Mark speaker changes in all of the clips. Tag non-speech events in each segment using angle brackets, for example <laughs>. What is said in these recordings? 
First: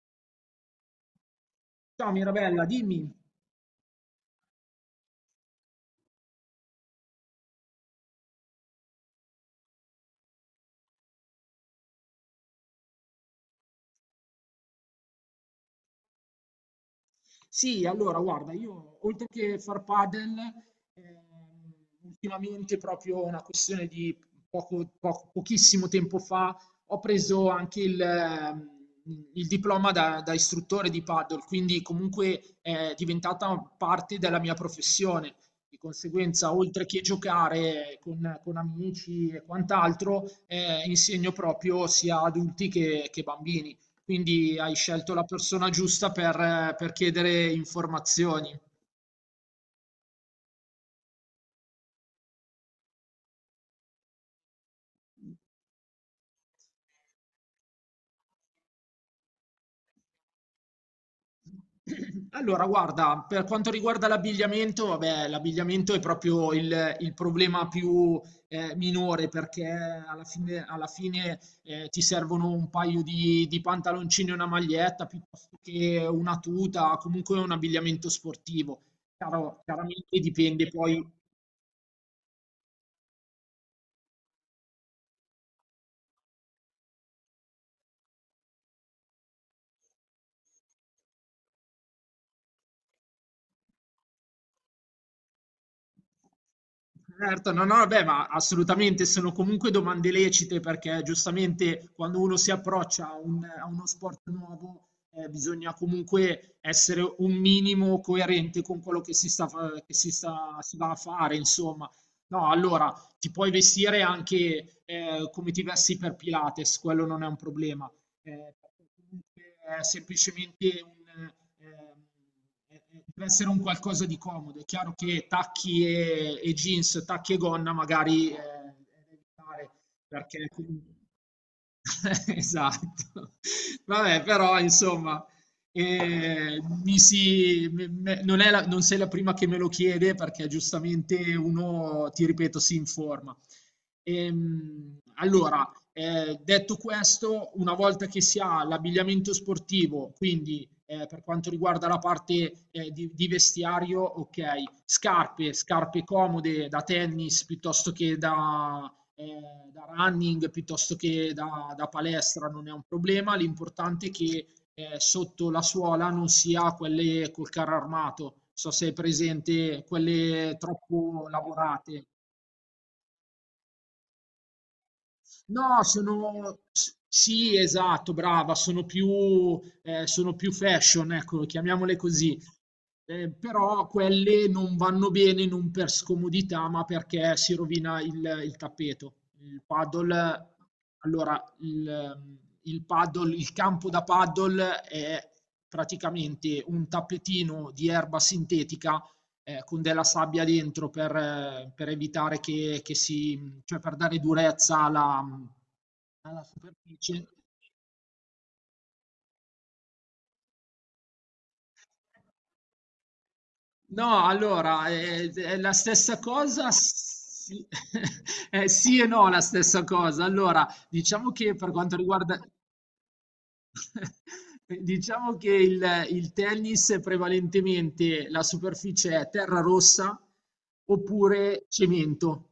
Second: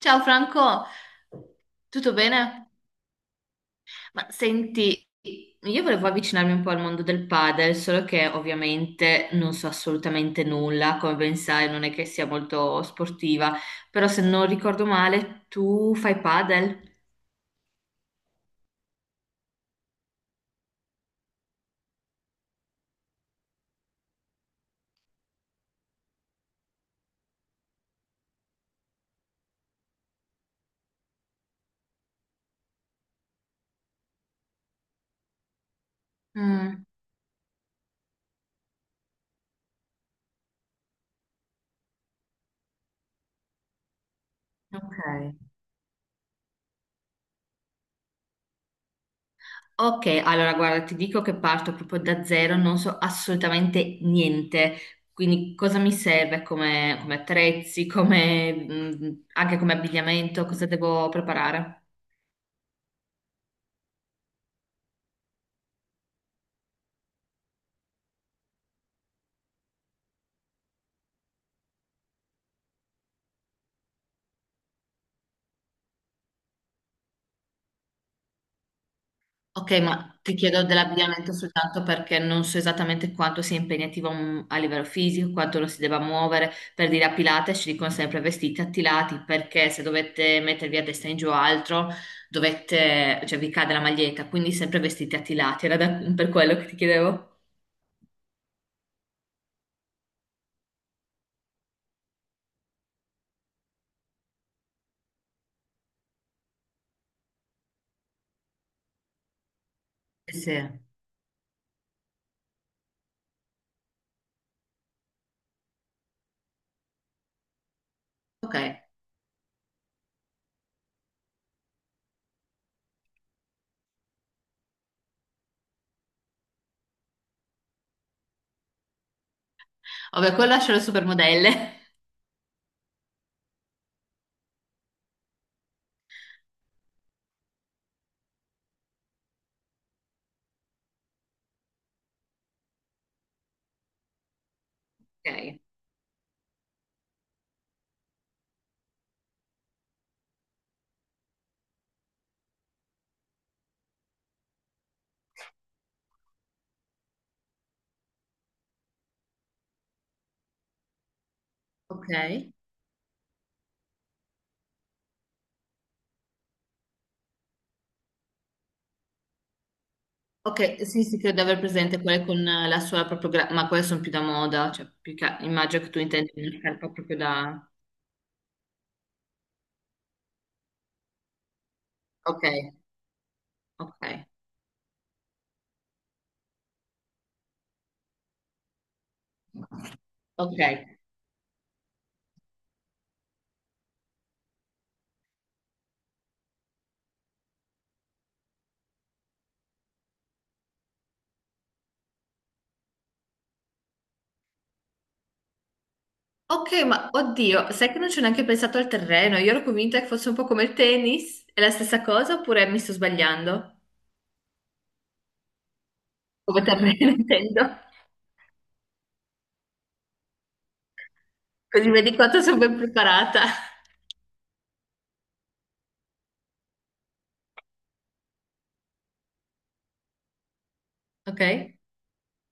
Speaker 1: Ciao Franco,
Speaker 2: Ciao
Speaker 1: tutto
Speaker 2: Mirabella,
Speaker 1: bene?
Speaker 2: dimmi.
Speaker 1: Ma senti, io volevo avvicinarmi un po' al mondo del padel, solo che ovviamente non so assolutamente nulla, come ben sai, non è che sia molto sportiva, però se non ricordo male, tu fai padel?
Speaker 2: Sì, allora guarda, io oltre che far padel, ehm, ultimamente proprio una questione di pochissimo tempo fa, ho preso anche il, il diploma da istruttore di padel, quindi comunque è diventata parte della mia professione. Di conseguenza,
Speaker 1: Mm,
Speaker 2: oltre che giocare con amici e quant'altro, insegno proprio sia adulti che bambini. Quindi hai scelto la
Speaker 1: ok.
Speaker 2: persona giusta per chiedere informazioni.
Speaker 1: Ok, allora guarda, ti dico che parto proprio da zero, non so assolutamente niente, quindi cosa mi serve come, come attrezzi, come, anche come abbigliamento, cosa devo preparare?
Speaker 2: <clears throat> Allora, guarda, per quanto riguarda l'abbigliamento, vabbè, l'abbigliamento è proprio il problema più minore perché alla fine, ti servono un paio di pantaloncini e una maglietta piuttosto che una tuta, comunque un abbigliamento sportivo.
Speaker 1: Ok, ma
Speaker 2: Chiaramente
Speaker 1: ti chiedo
Speaker 2: dipende poi.
Speaker 1: dell'abbigliamento soltanto perché non so esattamente quanto sia impegnativo a livello fisico, quanto lo si debba muovere. Per dire a Pilates ci dicono sempre vestiti attilati perché se dovete mettervi a destra in giù o altro, dovete, cioè vi cade la maglietta, quindi sempre vestiti attilati. <laughs> Per quello che ti chiedevo.
Speaker 2: Certo, no, no, beh, ma assolutamente sono comunque domande lecite perché giustamente quando uno si approccia a uno sport nuovo bisogna comunque essere un minimo coerente con quello che che si
Speaker 1: Sì.
Speaker 2: sta, si va a fare, insomma. No, allora ti puoi vestire anche come ti vesti per Pilates, quello non è un problema
Speaker 1: Ok.
Speaker 2: perché comunque è semplicemente un, ehm, deve essere un qualcosa di comodo. È chiaro che tacchi e jeans, tacchi e gonna magari è da evitare
Speaker 1: Vabbè,
Speaker 2: perché <laughs>
Speaker 1: quello lascio alle
Speaker 2: comunque...
Speaker 1: supermodelle.
Speaker 2: Esatto. Vabbè, però insomma, mi si, me- me- non è non sei la prima che me lo chiede perché giustamente uno, ti ripeto, si informa.
Speaker 1: <laughs> Ok.
Speaker 2: Allora, detto questo, una volta che si ha l'abbigliamento sportivo, quindi per quanto riguarda la parte eh, vestiario, ok, scarpe, scarpe comode da tennis piuttosto che da running, piuttosto che da
Speaker 1: Ok.
Speaker 2: palestra, non è un problema, l'importante è che sotto la suola non si ha quelle col carro armato, so se è presente, quelle
Speaker 1: Ok, sì, sì,
Speaker 2: troppo
Speaker 1: credo di aver presente
Speaker 2: lavorate.
Speaker 1: quelle con la sola proprio, ma quelle sono più da moda,
Speaker 2: No,
Speaker 1: immagino che tu intendi
Speaker 2: sono...
Speaker 1: una scarpa proprio
Speaker 2: Sì,
Speaker 1: da...
Speaker 2: esatto, brava, sono più fashion, ecco, chiamiamole così.
Speaker 1: Ok,
Speaker 2: Però
Speaker 1: ok,
Speaker 2: quelle non vanno bene non per scomodità, ma perché si rovina il tappeto. Il paddle,
Speaker 1: ok.
Speaker 2: allora, il paddle, il campo da paddle è praticamente un tappetino di erba sintetica con della sabbia dentro per evitare che cioè per dare durezza alla
Speaker 1: Ok, ma
Speaker 2: superficie.
Speaker 1: oddio, sai che non ci ho neanche pensato al terreno, io ero convinta che fosse un po' come il tennis, è la stessa cosa oppure mi sto sbagliando?
Speaker 2: No, allora, è la stessa
Speaker 1: Come
Speaker 2: cosa,
Speaker 1: terreno <laughs> intendo,
Speaker 2: sì, <laughs> sì e no, la stessa cosa. Allora, diciamo che per
Speaker 1: così
Speaker 2: quanto
Speaker 1: vedi
Speaker 2: riguarda...
Speaker 1: quanto sono ben preparata.
Speaker 2: <laughs> Diciamo che il tennis è prevalentemente la superficie è terra rossa
Speaker 1: Ok?
Speaker 2: oppure cemento,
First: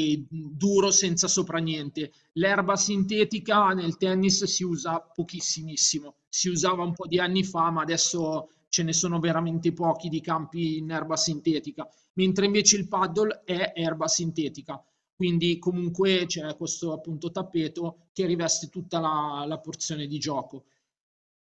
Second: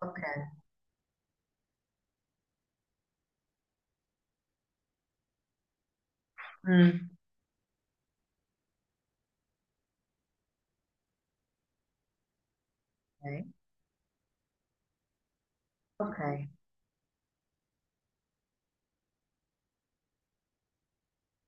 Speaker 1: Ok.
Speaker 2: duro senza sopra niente. L'erba sintetica nel tennis si usa pochissimissimo, si usava un po'
Speaker 1: Mm.
Speaker 2: di anni fa, ma adesso ce ne sono veramente pochi di campi in erba sintetica, mentre invece il paddle
Speaker 1: Ok.
Speaker 2: è erba sintetica, quindi comunque
Speaker 1: Ok.
Speaker 2: c'è questo appunto tappeto che riveste tutta la porzione di gioco.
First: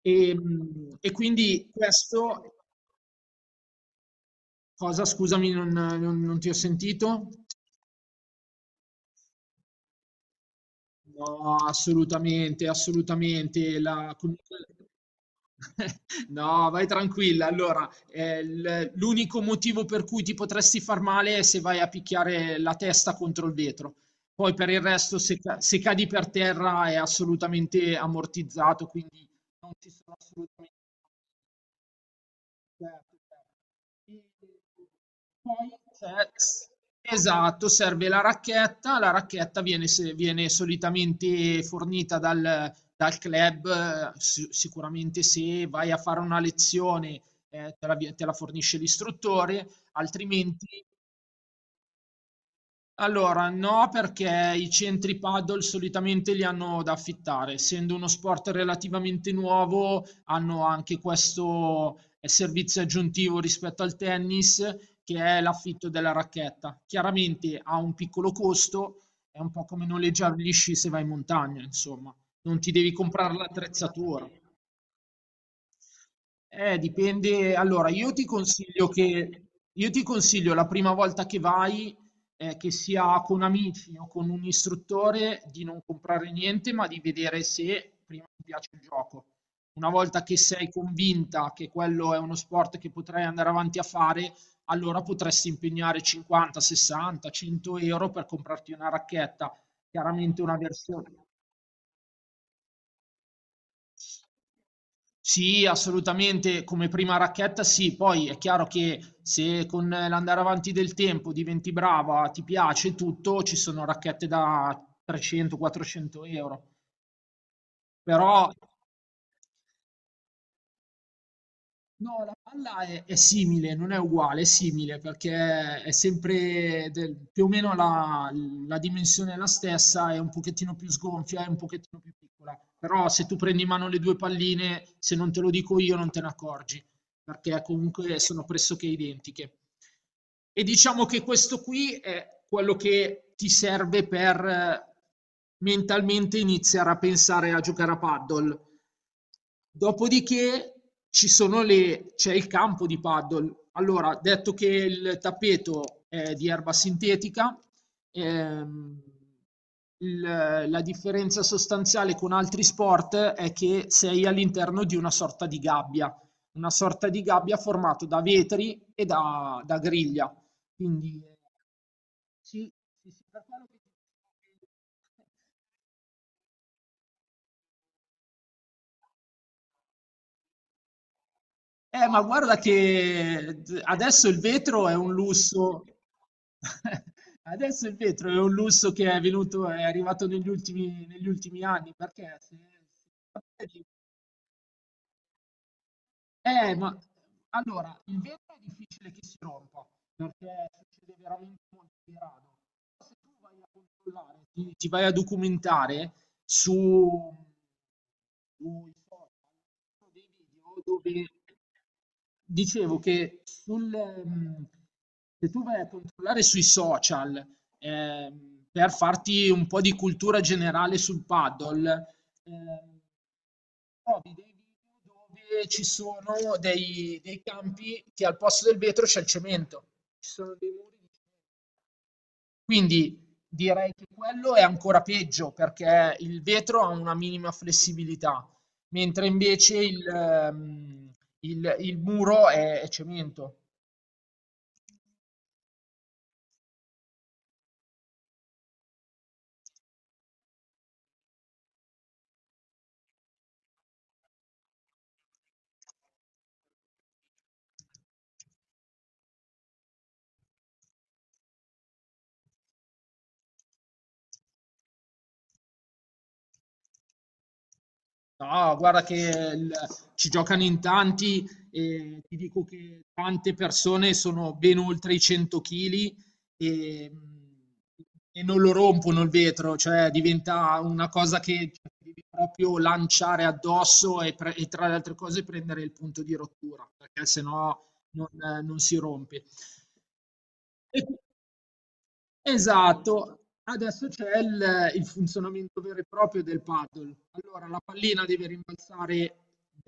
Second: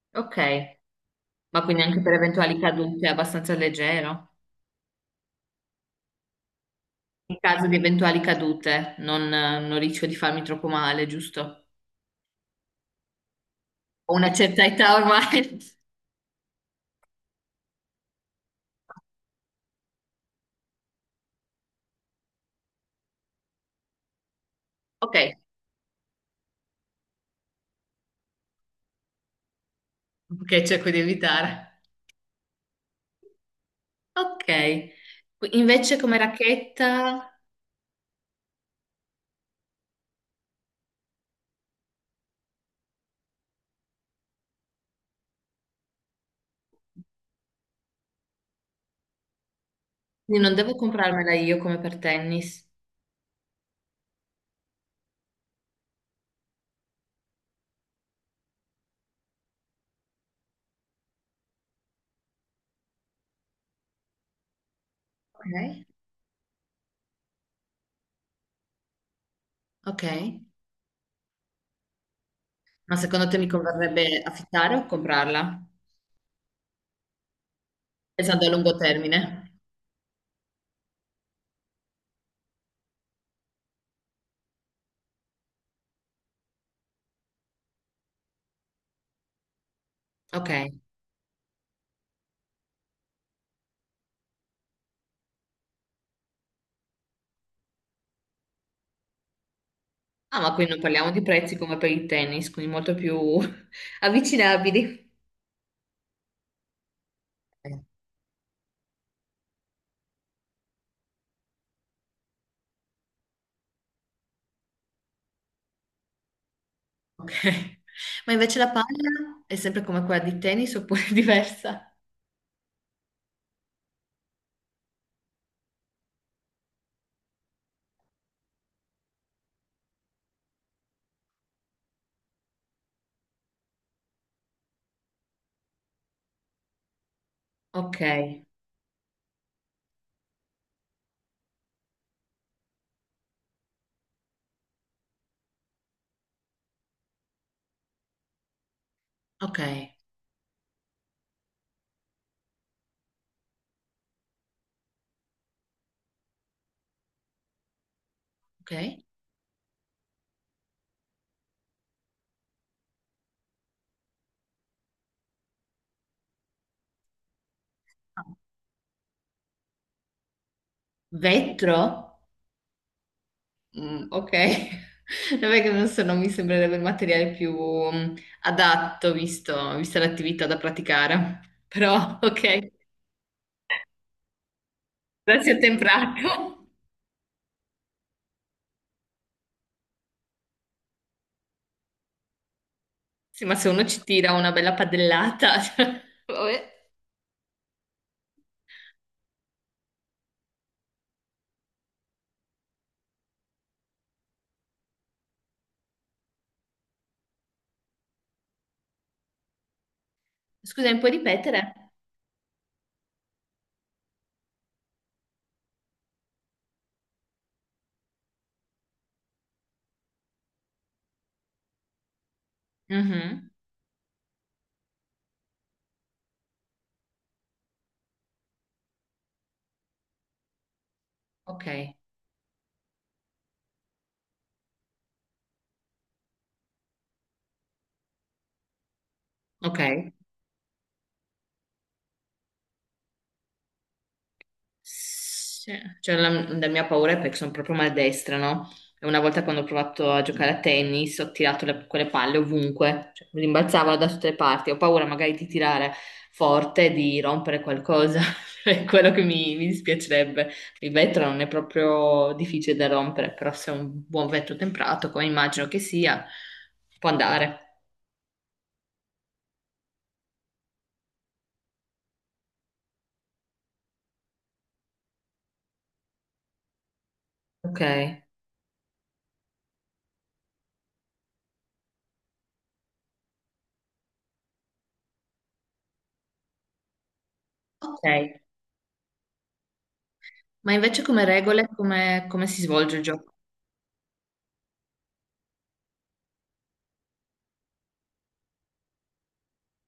Speaker 2: E,
Speaker 1: Ok,
Speaker 2: e
Speaker 1: ma
Speaker 2: quindi
Speaker 1: quindi anche per
Speaker 2: questo,
Speaker 1: eventuali cadute è abbastanza leggero.
Speaker 2: cosa scusami non ti ho sentito?
Speaker 1: In caso di eventuali cadute, non rischio di farmi troppo male,
Speaker 2: No,
Speaker 1: giusto?
Speaker 2: assolutamente, assolutamente.
Speaker 1: Ho
Speaker 2: La, <laughs>
Speaker 1: una
Speaker 2: comunque...
Speaker 1: certa età ormai. <laughs>
Speaker 2: No, vai tranquilla. Allora, l'unico motivo per cui ti potresti far male è se vai a picchiare la testa contro il vetro. Poi per il resto,
Speaker 1: Ok,
Speaker 2: se cadi per terra è assolutamente ammortizzato, quindi non ci sono
Speaker 1: ok,
Speaker 2: assolutamente...
Speaker 1: cerco di evitare.
Speaker 2: Certo, certo. E
Speaker 1: Ok.
Speaker 2: poi
Speaker 1: Invece come
Speaker 2: c'è...
Speaker 1: racchetta,
Speaker 2: esatto, serve la racchetta viene, viene solitamente fornita dal club, sicuramente se vai a fare una lezione, te la fornisce l'istruttore,
Speaker 1: quindi non devo
Speaker 2: altrimenti
Speaker 1: comprarmela io come per tennis.
Speaker 2: allora, no, perché i centri paddle solitamente li hanno da affittare. Essendo uno sport relativamente nuovo, hanno anche questo servizio aggiuntivo rispetto al tennis, che è
Speaker 1: Ok,
Speaker 2: l'affitto della racchetta. Chiaramente ha un piccolo costo, è un po' come
Speaker 1: ok.
Speaker 2: noleggiare gli sci se vai in montagna, insomma, non ti devi
Speaker 1: Ma secondo
Speaker 2: comprare
Speaker 1: te mi converrebbe
Speaker 2: l'attrezzatura.
Speaker 1: affittare o comprarla?
Speaker 2: Dipende. Allora, io ti
Speaker 1: Pensando a lungo
Speaker 2: consiglio
Speaker 1: termine.
Speaker 2: che io ti consiglio la prima volta che vai, che sia con amici o con un istruttore, di non comprare niente, ma di vedere se prima ti piace il gioco. Una volta che
Speaker 1: Ok.
Speaker 2: sei convinta che quello è uno sport che potrai andare avanti a fare, allora potresti impegnare 50, 60, 100 euro per comprarti una racchetta. Chiaramente
Speaker 1: Ah, ma
Speaker 2: una
Speaker 1: qui non parliamo
Speaker 2: versione.
Speaker 1: di prezzi come per il tennis, quindi molto più <laughs> avvicinabili.
Speaker 2: Sì, assolutamente, come prima racchetta sì, poi è chiaro che se con l'andare avanti del tempo diventi brava, ti piace tutto, ci sono racchette da 300-400 euro,
Speaker 1: Ok. Ma
Speaker 2: però...
Speaker 1: invece la palla è sempre come quella di tennis oppure <laughs> è diversa?
Speaker 2: No, la palla è simile, non è uguale, è simile perché è sempre più o meno la dimensione è la stessa, è un pochettino più sgonfia, è un pochettino più piccola. Però se tu prendi in mano le due palline, se non te lo dico io, non te ne accorgi, perché
Speaker 1: Ok,
Speaker 2: comunque sono pressoché identiche. E diciamo che questo qui è quello che ti serve per mentalmente iniziare a pensare a giocare a paddle.
Speaker 1: ok,
Speaker 2: Dopodiché c'è il campo di paddle. Allora, detto che il tappeto è di erba sintetica, ehm,
Speaker 1: ok.
Speaker 2: il- la differenza sostanziale con altri sport è che sei all'interno di una sorta di gabbia, una sorta di gabbia formata da vetri e da griglia. Quindi,
Speaker 1: Vetro?
Speaker 2: sì, sì, sì, per quello che...
Speaker 1: Mm, ok. <laughs> Non è che non so, non mi sembrerebbe il materiale più adatto visto, vista l'attività da praticare. <laughs> Però,
Speaker 2: Ma guarda
Speaker 1: ok,
Speaker 2: che adesso il vetro è un
Speaker 1: grazie a
Speaker 2: lusso.
Speaker 1: temprato.
Speaker 2: <laughs> Adesso il vetro è un lusso che è arrivato negli ultimi anni, perché
Speaker 1: Sì, ma se
Speaker 2: se-
Speaker 1: uno ci tira una bella padellata, <laughs> cioè, vabbè.
Speaker 2: ma allora, il vetro è difficile che si rompa, perché succede veramente molto di rado. Se tu vai a controllare, ti vai a documentare su, sui social sono dei video
Speaker 1: Scusa, mi
Speaker 2: dove
Speaker 1: puoi ripetere?
Speaker 2: dicevo che mm, se tu vai a controllare sui social, per farti un po' di cultura generale sul paddle, ehm,
Speaker 1: Mhm.
Speaker 2: trovi dei video dove ci sono dei campi che al posto del vetro c'è il cemento, ci sono dei muri di,
Speaker 1: Ok,
Speaker 2: quindi direi che quello è ancora peggio perché il vetro ha una minima flessibilità, mentre invece
Speaker 1: ok.
Speaker 2: il muro è cemento.
Speaker 1: Sì, cioè, la mia paura è perché sono proprio maldestra, no? E una volta quando ho provato a giocare a tennis ho tirato quelle palle ovunque, cioè, mi rimbalzavano da tutte le parti. Ho paura magari di tirare forte, e di rompere qualcosa, <laughs> è quello che mi dispiacerebbe. Il vetro non è proprio difficile da rompere, però se è un buon vetro temperato, come immagino che sia, può andare.
Speaker 2: No, guarda che il... ci giocano in tanti e ti dico che tante persone sono ben oltre i 100 kg e,
Speaker 1: Ok.
Speaker 2: e non lo rompono il vetro, cioè diventa una cosa che ti devi proprio lanciare addosso e tra le altre cose prendere il punto di rottura, perché sennò non,
Speaker 1: Ok.
Speaker 2: non si rompe.
Speaker 1: Ma
Speaker 2: E...
Speaker 1: invece come regole, come, come si svolge il gioco?
Speaker 2: Esatto, adesso c'è il funzionamento vero e proprio del paddle. Allora, la pallina deve rimbalzare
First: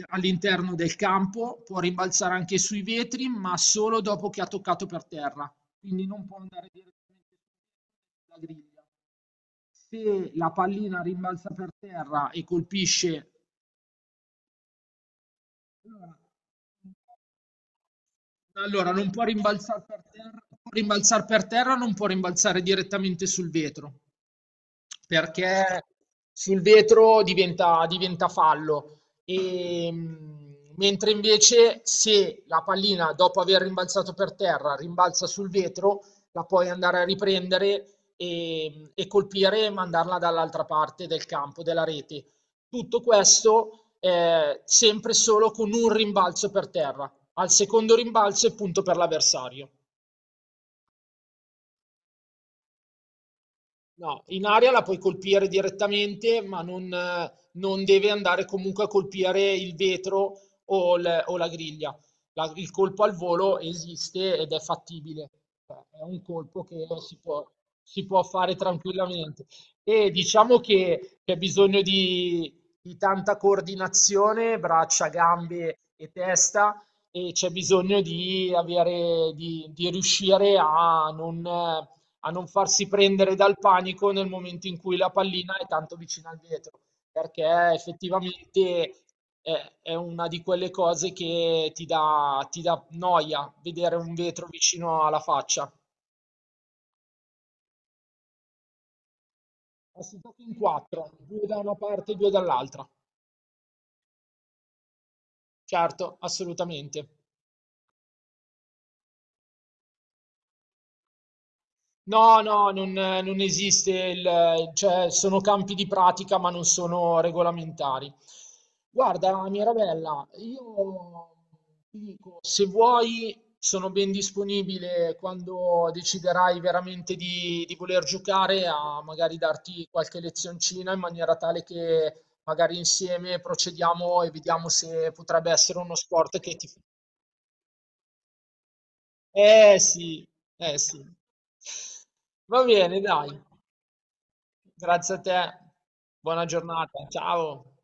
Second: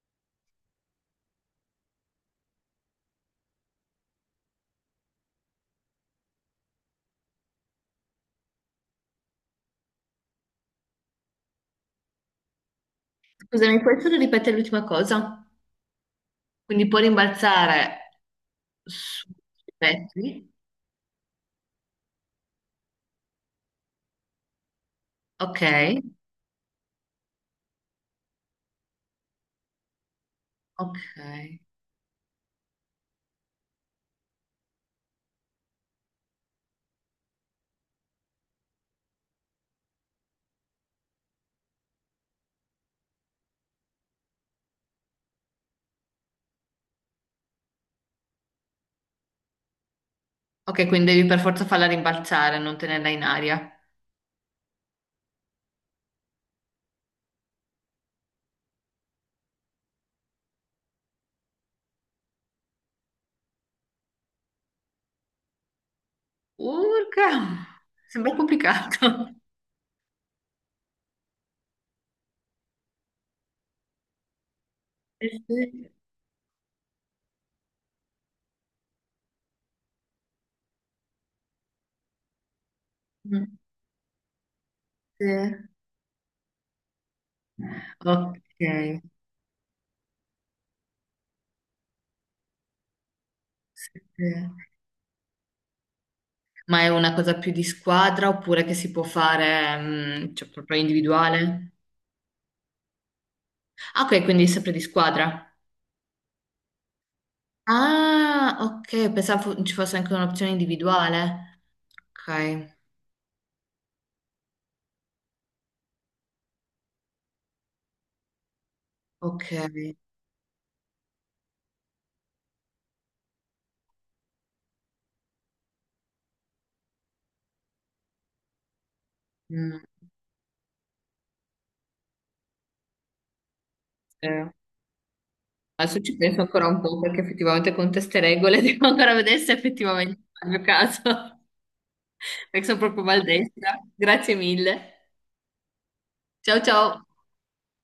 Speaker 2: all'interno del campo, può rimbalzare anche sui vetri, ma solo dopo che ha toccato per terra, quindi non può andare direttamente sulla griglia. Se la pallina rimbalza per terra e colpisce,
Speaker 1: Scusa, mi puoi solo ripetere l'ultima cosa?
Speaker 2: allora
Speaker 1: Quindi può rimbalzare
Speaker 2: allora, non può
Speaker 1: sui
Speaker 2: rimbalzare per terra,
Speaker 1: vetri.
Speaker 2: può rimbalzare per terra, non può rimbalzare direttamente sul vetro.
Speaker 1: Ok,
Speaker 2: Perché sul vetro diventa fallo. E, mentre
Speaker 1: ok.
Speaker 2: invece se la pallina, dopo aver rimbalzato per terra, rimbalza sul vetro, la puoi andare a riprendere e colpire e mandarla dall'altra parte del campo, della rete. Tutto questo, sempre solo con un rimbalzo per terra. Al secondo rimbalzo è punto per l'avversario.
Speaker 1: Ok, quindi devi per forza farla rimbalzare, non tenerla in aria.
Speaker 2: No, in aria la puoi colpire direttamente, ma non, non deve andare comunque a colpire il vetro o la griglia. Il colpo al volo esiste ed è fattibile. Cioè, è un colpo
Speaker 1: Urca!
Speaker 2: si può
Speaker 1: Sembra
Speaker 2: fare
Speaker 1: complicato.
Speaker 2: tranquillamente. E diciamo che c'è bisogno di tanta coordinazione, braccia,
Speaker 1: Eh
Speaker 2: gambe
Speaker 1: sì.
Speaker 2: e testa, e c'è bisogno di avere, di riuscire a non farsi prendere dal
Speaker 1: Mm,
Speaker 2: panico nel momento in cui la
Speaker 1: sì.
Speaker 2: pallina è tanto vicina al vetro, perché effettivamente
Speaker 1: Ok.
Speaker 2: è una di quelle cose che ti dà noia vedere
Speaker 1: Sì,
Speaker 2: un
Speaker 1: sì.
Speaker 2: vetro vicino alla faccia.
Speaker 1: Ma è una cosa più di squadra oppure che si può fare,
Speaker 2: Ma si
Speaker 1: mm,
Speaker 2: gioca
Speaker 1: cioè
Speaker 2: in
Speaker 1: proprio
Speaker 2: quattro, due da
Speaker 1: individuale?
Speaker 2: una parte e due dall'altra.
Speaker 1: Ah, ok, quindi è sempre di squadra.
Speaker 2: Certo, assolutamente.
Speaker 1: Ah, ok, pensavo ci fosse anche un'opzione individuale.
Speaker 2: No, no,
Speaker 1: Ok,
Speaker 2: non esiste il, cioè sono campi di pratica ma non sono regolamentari.
Speaker 1: ok.
Speaker 2: Guarda, Mirabella, io ti dico, se vuoi sono ben disponibile quando deciderai veramente di voler giocare a magari
Speaker 1: Mm,
Speaker 2: darti qualche lezioncina in maniera tale che magari insieme procediamo e
Speaker 1: eh.
Speaker 2: vediamo se potrebbe essere uno
Speaker 1: Adesso ci
Speaker 2: sport
Speaker 1: penso
Speaker 2: che ti...
Speaker 1: ancora un po' perché effettivamente con queste regole <laughs> devo ancora vedere se
Speaker 2: Eh
Speaker 1: effettivamente
Speaker 2: sì,
Speaker 1: fa il mio
Speaker 2: eh
Speaker 1: caso,
Speaker 2: sì.
Speaker 1: <laughs>
Speaker 2: Va
Speaker 1: perché sono
Speaker 2: bene,
Speaker 1: proprio
Speaker 2: dai.
Speaker 1: maldestra. Grazie mille.
Speaker 2: Grazie a te, buona
Speaker 1: Ciao ciao.
Speaker 2: giornata, ciao.